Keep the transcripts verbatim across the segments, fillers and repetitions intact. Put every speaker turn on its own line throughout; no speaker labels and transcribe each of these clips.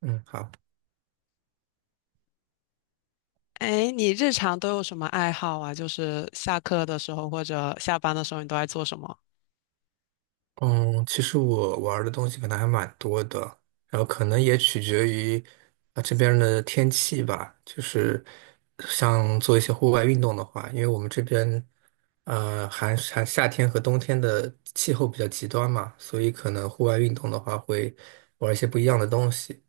嗯，好，
哎，你日常都有什么爱好啊？就是下课的时候或者下班的时候，你都爱做什么？
嗯，其实我玩儿的东西可能还蛮多的，然后可能也取决于啊这边儿的天气吧，就是像做一些户外运动的话，因为我们这边呃还寒夏天和冬天的气候比较极端嘛，所以可能户外运动的话会玩一些不一样的东西。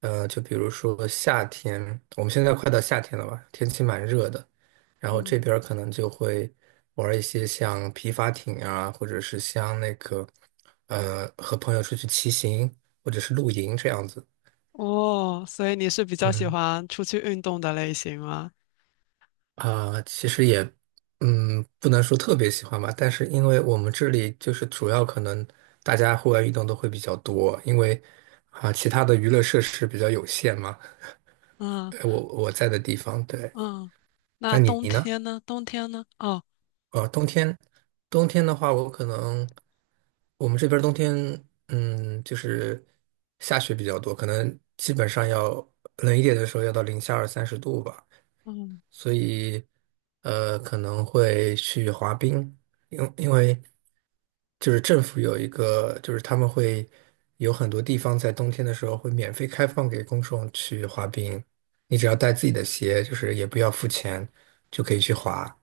呃，就比如说夏天，我们现在快到夏天了吧？天气蛮热的，然后这
嗯，
边儿可能就会玩一些像皮划艇啊，或者是像那个，呃，和朋友出去骑行或者是露营这样子。
哦，所以你是比较喜
嗯
欢出去运动的类型吗？
啊，其实也，嗯，不能说特别喜欢吧，但是因为我们这里就是主要可能大家户外运动都会比较多，因为啊，其他的娱乐设施比较有限嘛，
嗯
呃我我在的地方，对，
嗯，那
那你
冬
呢？
天呢？冬天呢？哦，
呃，冬天，冬天的话，我可能我们这边儿冬天，嗯，就是下雪比较多，可能基本上要冷一点的时候要到零下二三十度吧，
嗯。
所以呃，可能会去滑冰，因因为就是政府有一个，就是他们会有很多地方在冬天的时候会免费开放给公众去滑冰，你只要带自己的鞋，就是也不要付钱，就可以去滑。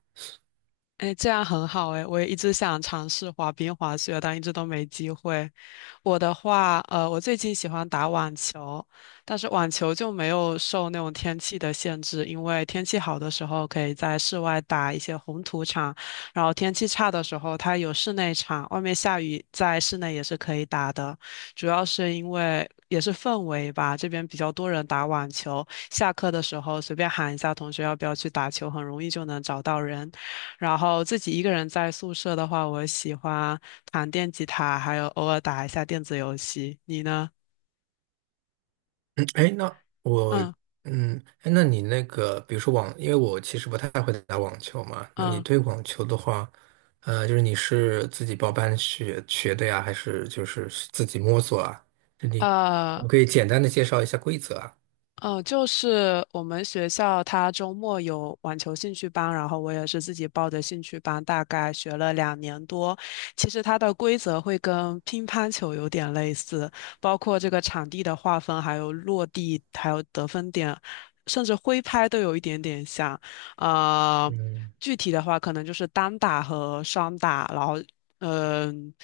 哎，这样很好哎，我也一直想尝试滑冰、滑雪，但一直都没机会。我的话，呃，我最近喜欢打网球，但是网球就没有受那种天气的限制，因为天气好的时候可以在室外打一些红土场，然后天气差的时候它有室内场，外面下雨在室内也是可以打的。主要是因为也是氛围吧，这边比较多人打网球，下课的时候随便喊一下同学要不要去打球，很容易就能找到人。然后自己一个人在宿舍的话，我喜欢弹电吉他，还有偶尔打一下电子游戏。你呢？
嗯，哎，那我，
嗯
嗯，哎，那你那个，比如说网，因为我其实不太会打网球嘛，那你
嗯
对网球的话，呃，就是你是自己报班学学的呀，还是就是自己摸索啊？就你，
呃。
我可以简单的介绍一下规则啊。
呃，就是我们学校它周末有网球兴趣班，然后我也是自己报的兴趣班，大概学了两年多。其实它的规则会跟乒乓球有点类似，包括这个场地的划分，还有落地，还有得分点，甚至挥拍都有一点点像。呃，
嗯
具体的话可能就是单打和双打，然后嗯。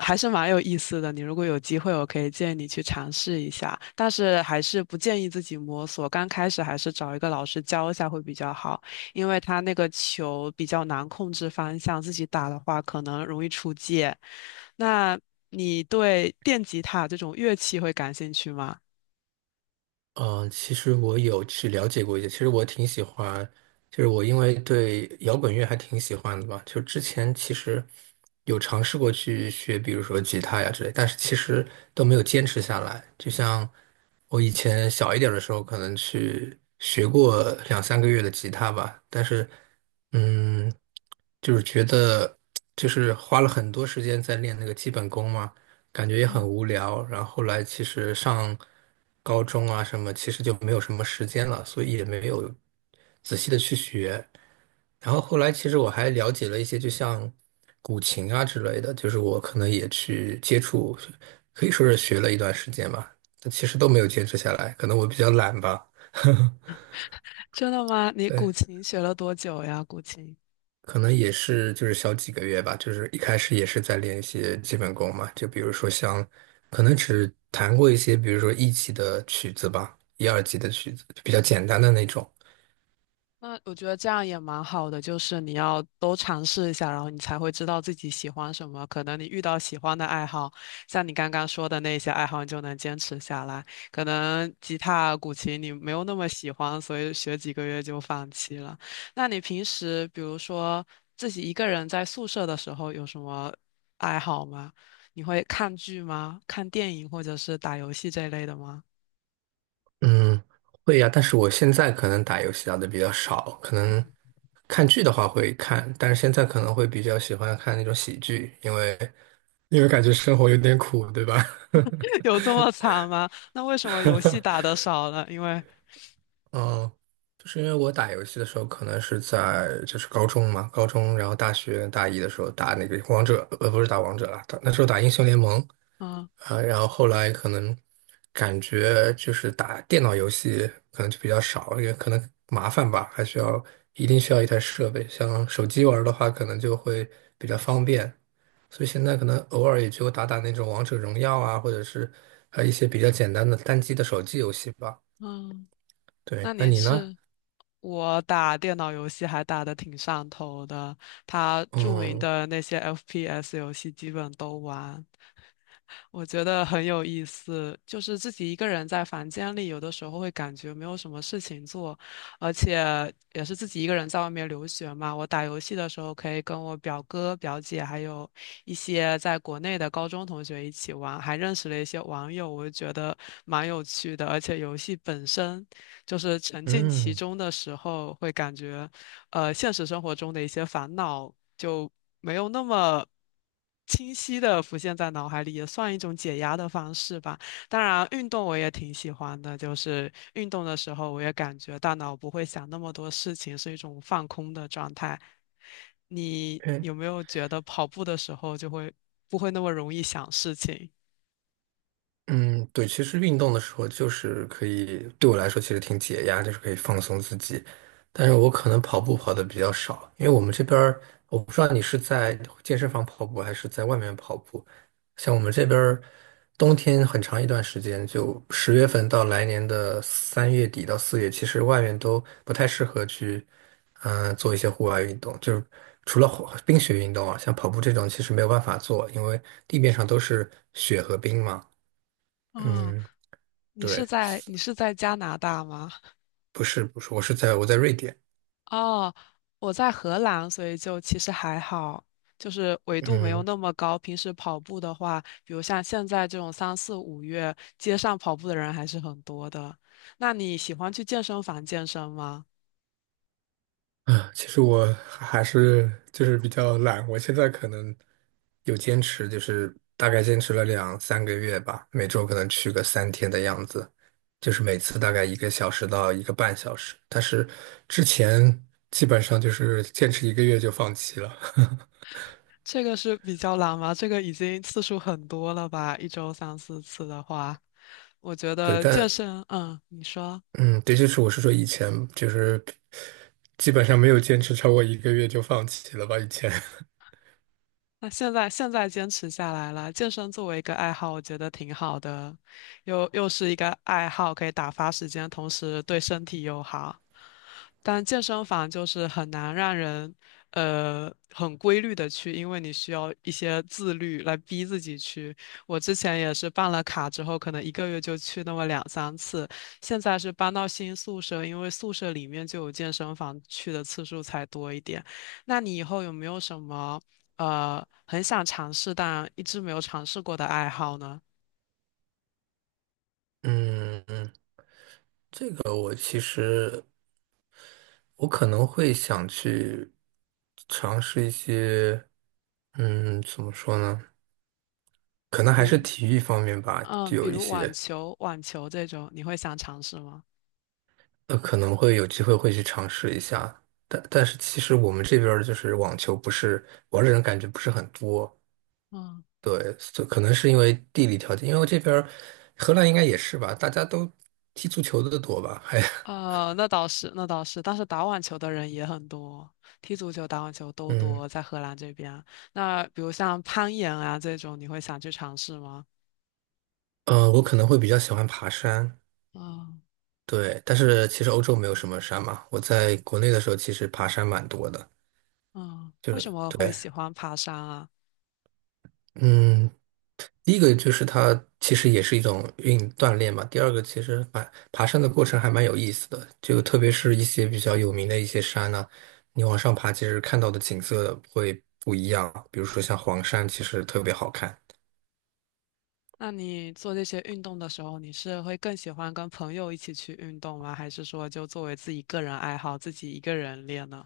还是蛮有意思的。你如果有机会，我可以建议你去尝试一下，但是还是不建议自己摸索。刚开始还是找一个老师教一下会比较好，因为他那个球比较难控制方向，自己打的话可能容易出界。那你对电吉他这种乐器会感兴趣吗？
嗯，呃其实我有去了解过一些，其实我挺喜欢，就是我因为对摇滚乐还挺喜欢的吧，就之前其实有尝试过去学，比如说吉他呀之类，但是其实都没有坚持下来。就像我以前小一点的时候，可能去学过两三个月的吉他吧，但是嗯，就是觉得就是花了很多时间在练那个基本功嘛。感觉也很无聊。然后后来其实上高中啊什么，其实就没有什么时间了，所以也没有仔细的去学。然后后来其实我还了解了一些，就像古琴啊之类的，就是我可能也去接触，可以说是学了一段时间吧，但其实都没有坚持下来，可能我比较懒吧。
真的吗？你古
对。
琴学了多久呀？古琴？
可能也是就是小几个月吧，就是一开始也是在练一些基本功嘛，就比如说像，可能只弹过一些，比如说一级的曲子吧，一二级的曲子，比较简单的那种。
那我觉得这样也蛮好的，就是你要都尝试一下，然后你才会知道自己喜欢什么。可能你遇到喜欢的爱好，像你刚刚说的那些爱好，你就能坚持下来。可能吉他、古琴你没有那么喜欢，所以学几个月就放弃了。那你平时比如说自己一个人在宿舍的时候有什么爱好吗？你会看剧吗？看电影或者是打游戏这类的吗？
嗯，会呀，但是我现在可能打游戏打的比较少，可能看剧的话会看，但是现在可能会比较喜欢看那种喜剧，因为因为感觉生活有点苦，对吧？
有这 么惨吗？那为什么游戏打得少了？因为。
嗯，就是因为我打游戏的时候，可能是在就是高中嘛，高中，然后大学大一的时候打那个王者，呃，不是打王者了，打那时候打英雄联盟啊，然后后来可能感觉就是打电脑游戏可能就比较少，因为可能麻烦吧，还需要一定需要一台设备，像手机玩儿的话，可能就会比较方便，所以现在可能偶尔也就打打那种王者荣耀啊，或者是呃一些比较简单的单机的手机游戏吧。
嗯，
对，
那
那
你
你呢？
是我打电脑游戏还打得挺上头的，它著名
嗯
的那些 F P S 游戏基本都玩，我觉得很有意思，就是自己一个人在房间里，有的时候会感觉没有什么事情做，而且也是自己一个人在外面留学嘛。我打游戏的时候可以跟我表哥、表姐，还有一些在国内的高中同学一起玩，还认识了一些网友，我就觉得蛮有趣的。而且游戏本身就是沉浸其
嗯，
中的时候，会感觉。呃现实生活中的一些烦恼就没有那么清晰的浮现在脑海里，也算一种解压的方式吧。当然，运动我也挺喜欢的，就是运动的时候，我也感觉大脑不会想那么多事情，是一种放空的状态。你
对。
有没有觉得跑步的时候就会不会那么容易想事情？
嗯，对，其实运动的时候就是可以，对我来说其实挺解压，就是可以放松自己。但是我可能跑步跑的比较少，因为我们这边儿，我不知道你是在健身房跑步还是在外面跑步。像我们这边儿，冬天很长一段时间，就十月份到来年的三月底到四月，其实外面都不太适合去，嗯、做一些户外运动。就是除了滑冰雪运动啊，像跑步这种其实没有办法做，因为地面上都是雪和冰嘛。
嗯，
嗯，
你是
对，
在你是在加拿大吗？
不是不是，我是在我在瑞典。
哦，我在荷兰，所以就其实还好，就是纬度没有
嗯
那么高。平时跑步的话，比如像现在这种三四五月，街上跑步的人还是很多的。那你喜欢去健身房健身吗？
啊，其实我还是就是比较懒，我现在可能有坚持，就是大概坚持了两三个月吧，每周可能去个三天的样子，就是每次大概一个小时到一个半小时。但是之前基本上就是坚持一个月就放弃了。
这个是比较难吗？这个已经次数很多了吧？一周三四次的话，我觉
对，
得健
但
身，嗯，你说。
嗯，对，就是我是说以前就是基本上没有坚持超过一个月就放弃了吧，以前。
那现在现在坚持下来了，健身作为一个爱好，我觉得挺好的，又又是一个爱好，可以打发时间，同时对身体又好。但健身房就是很难让人呃很规律的去，因为你需要一些自律来逼自己去。我之前也是办了卡之后，可能一个月就去那么两三次，现在是搬到新宿舍，因为宿舍里面就有健身房，去的次数才多一点。那你以后有没有什么？呃很想尝试但一直没有尝试过的爱好呢？
嗯嗯，呃，我其实我可能会想去尝试一些，嗯，怎么说呢？可能还
比
是
如
体育方面吧，
嗯，
就
比
有一
如网
些，
球、网球这种，你会想尝试吗？
呃，可能会有机会会去尝试一下。但但是其实我们这边儿就是网球不是玩儿的人感觉不是很多，
嗯，
对，所可能是因为地理条件，因为这边儿荷兰应该也是吧，大家都踢足球的多吧，还，
呃，那倒是，那倒是，但是打网球的人也很多，踢足球、打网球都
嗯，
多，在荷兰这边。那比如像攀岩啊这种，你会想去尝试吗？
呃，我可能会比较喜欢爬山。
嗯
对，但是其实欧洲没有什么山嘛。我在国内的时候，其实爬山蛮多的。
嗯，
就
为什
是
么会
对，
喜欢爬山啊？
嗯，第一个就是它其实也是一种运锻炼嘛。第二个其实蛮爬山的过程还蛮有意思的，就特别是一些比较有名的一些山呢、你往上爬，其实看到的景色会不一样。比如说像黄山，其实特别好看。
那你做这些运动的时候，你是会更喜欢跟朋友一起去运动吗？还是说就作为自己个人爱好，自己一个人练呢？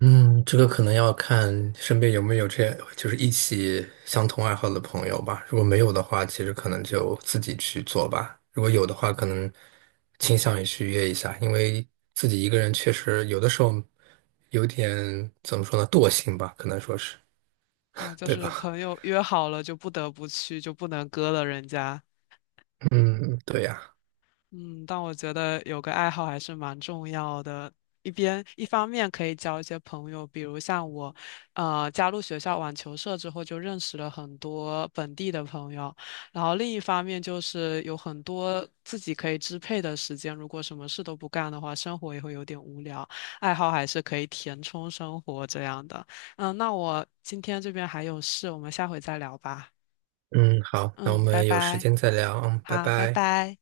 嗯，这个可能要看身边有没有这，就是一起相同爱好的朋友吧。如果没有的话，其实可能就自己去做吧。如果有的话，可能倾向于去约一下，因为自己一个人确实有的时候有点，怎么说呢，惰性吧，可能说是，
啊，就
对
是
吧？
朋友约好了就不得不去，就不能割了人家。
嗯，对呀。
嗯，但我觉得有个爱好还是蛮重要的。一边一方面可以交一些朋友，比如像我，呃，加入学校网球社之后，就认识了很多本地的朋友。然后另一方面就是有很多自己可以支配的时间，如果什么事都不干的话，生活也会有点无聊。爱好还是可以填充生活这样的。嗯，那我今天这边还有事，我们下回再聊吧。
嗯，好，那我
嗯，拜
们有时
拜。
间再聊，嗯，拜
好，拜
拜。
拜。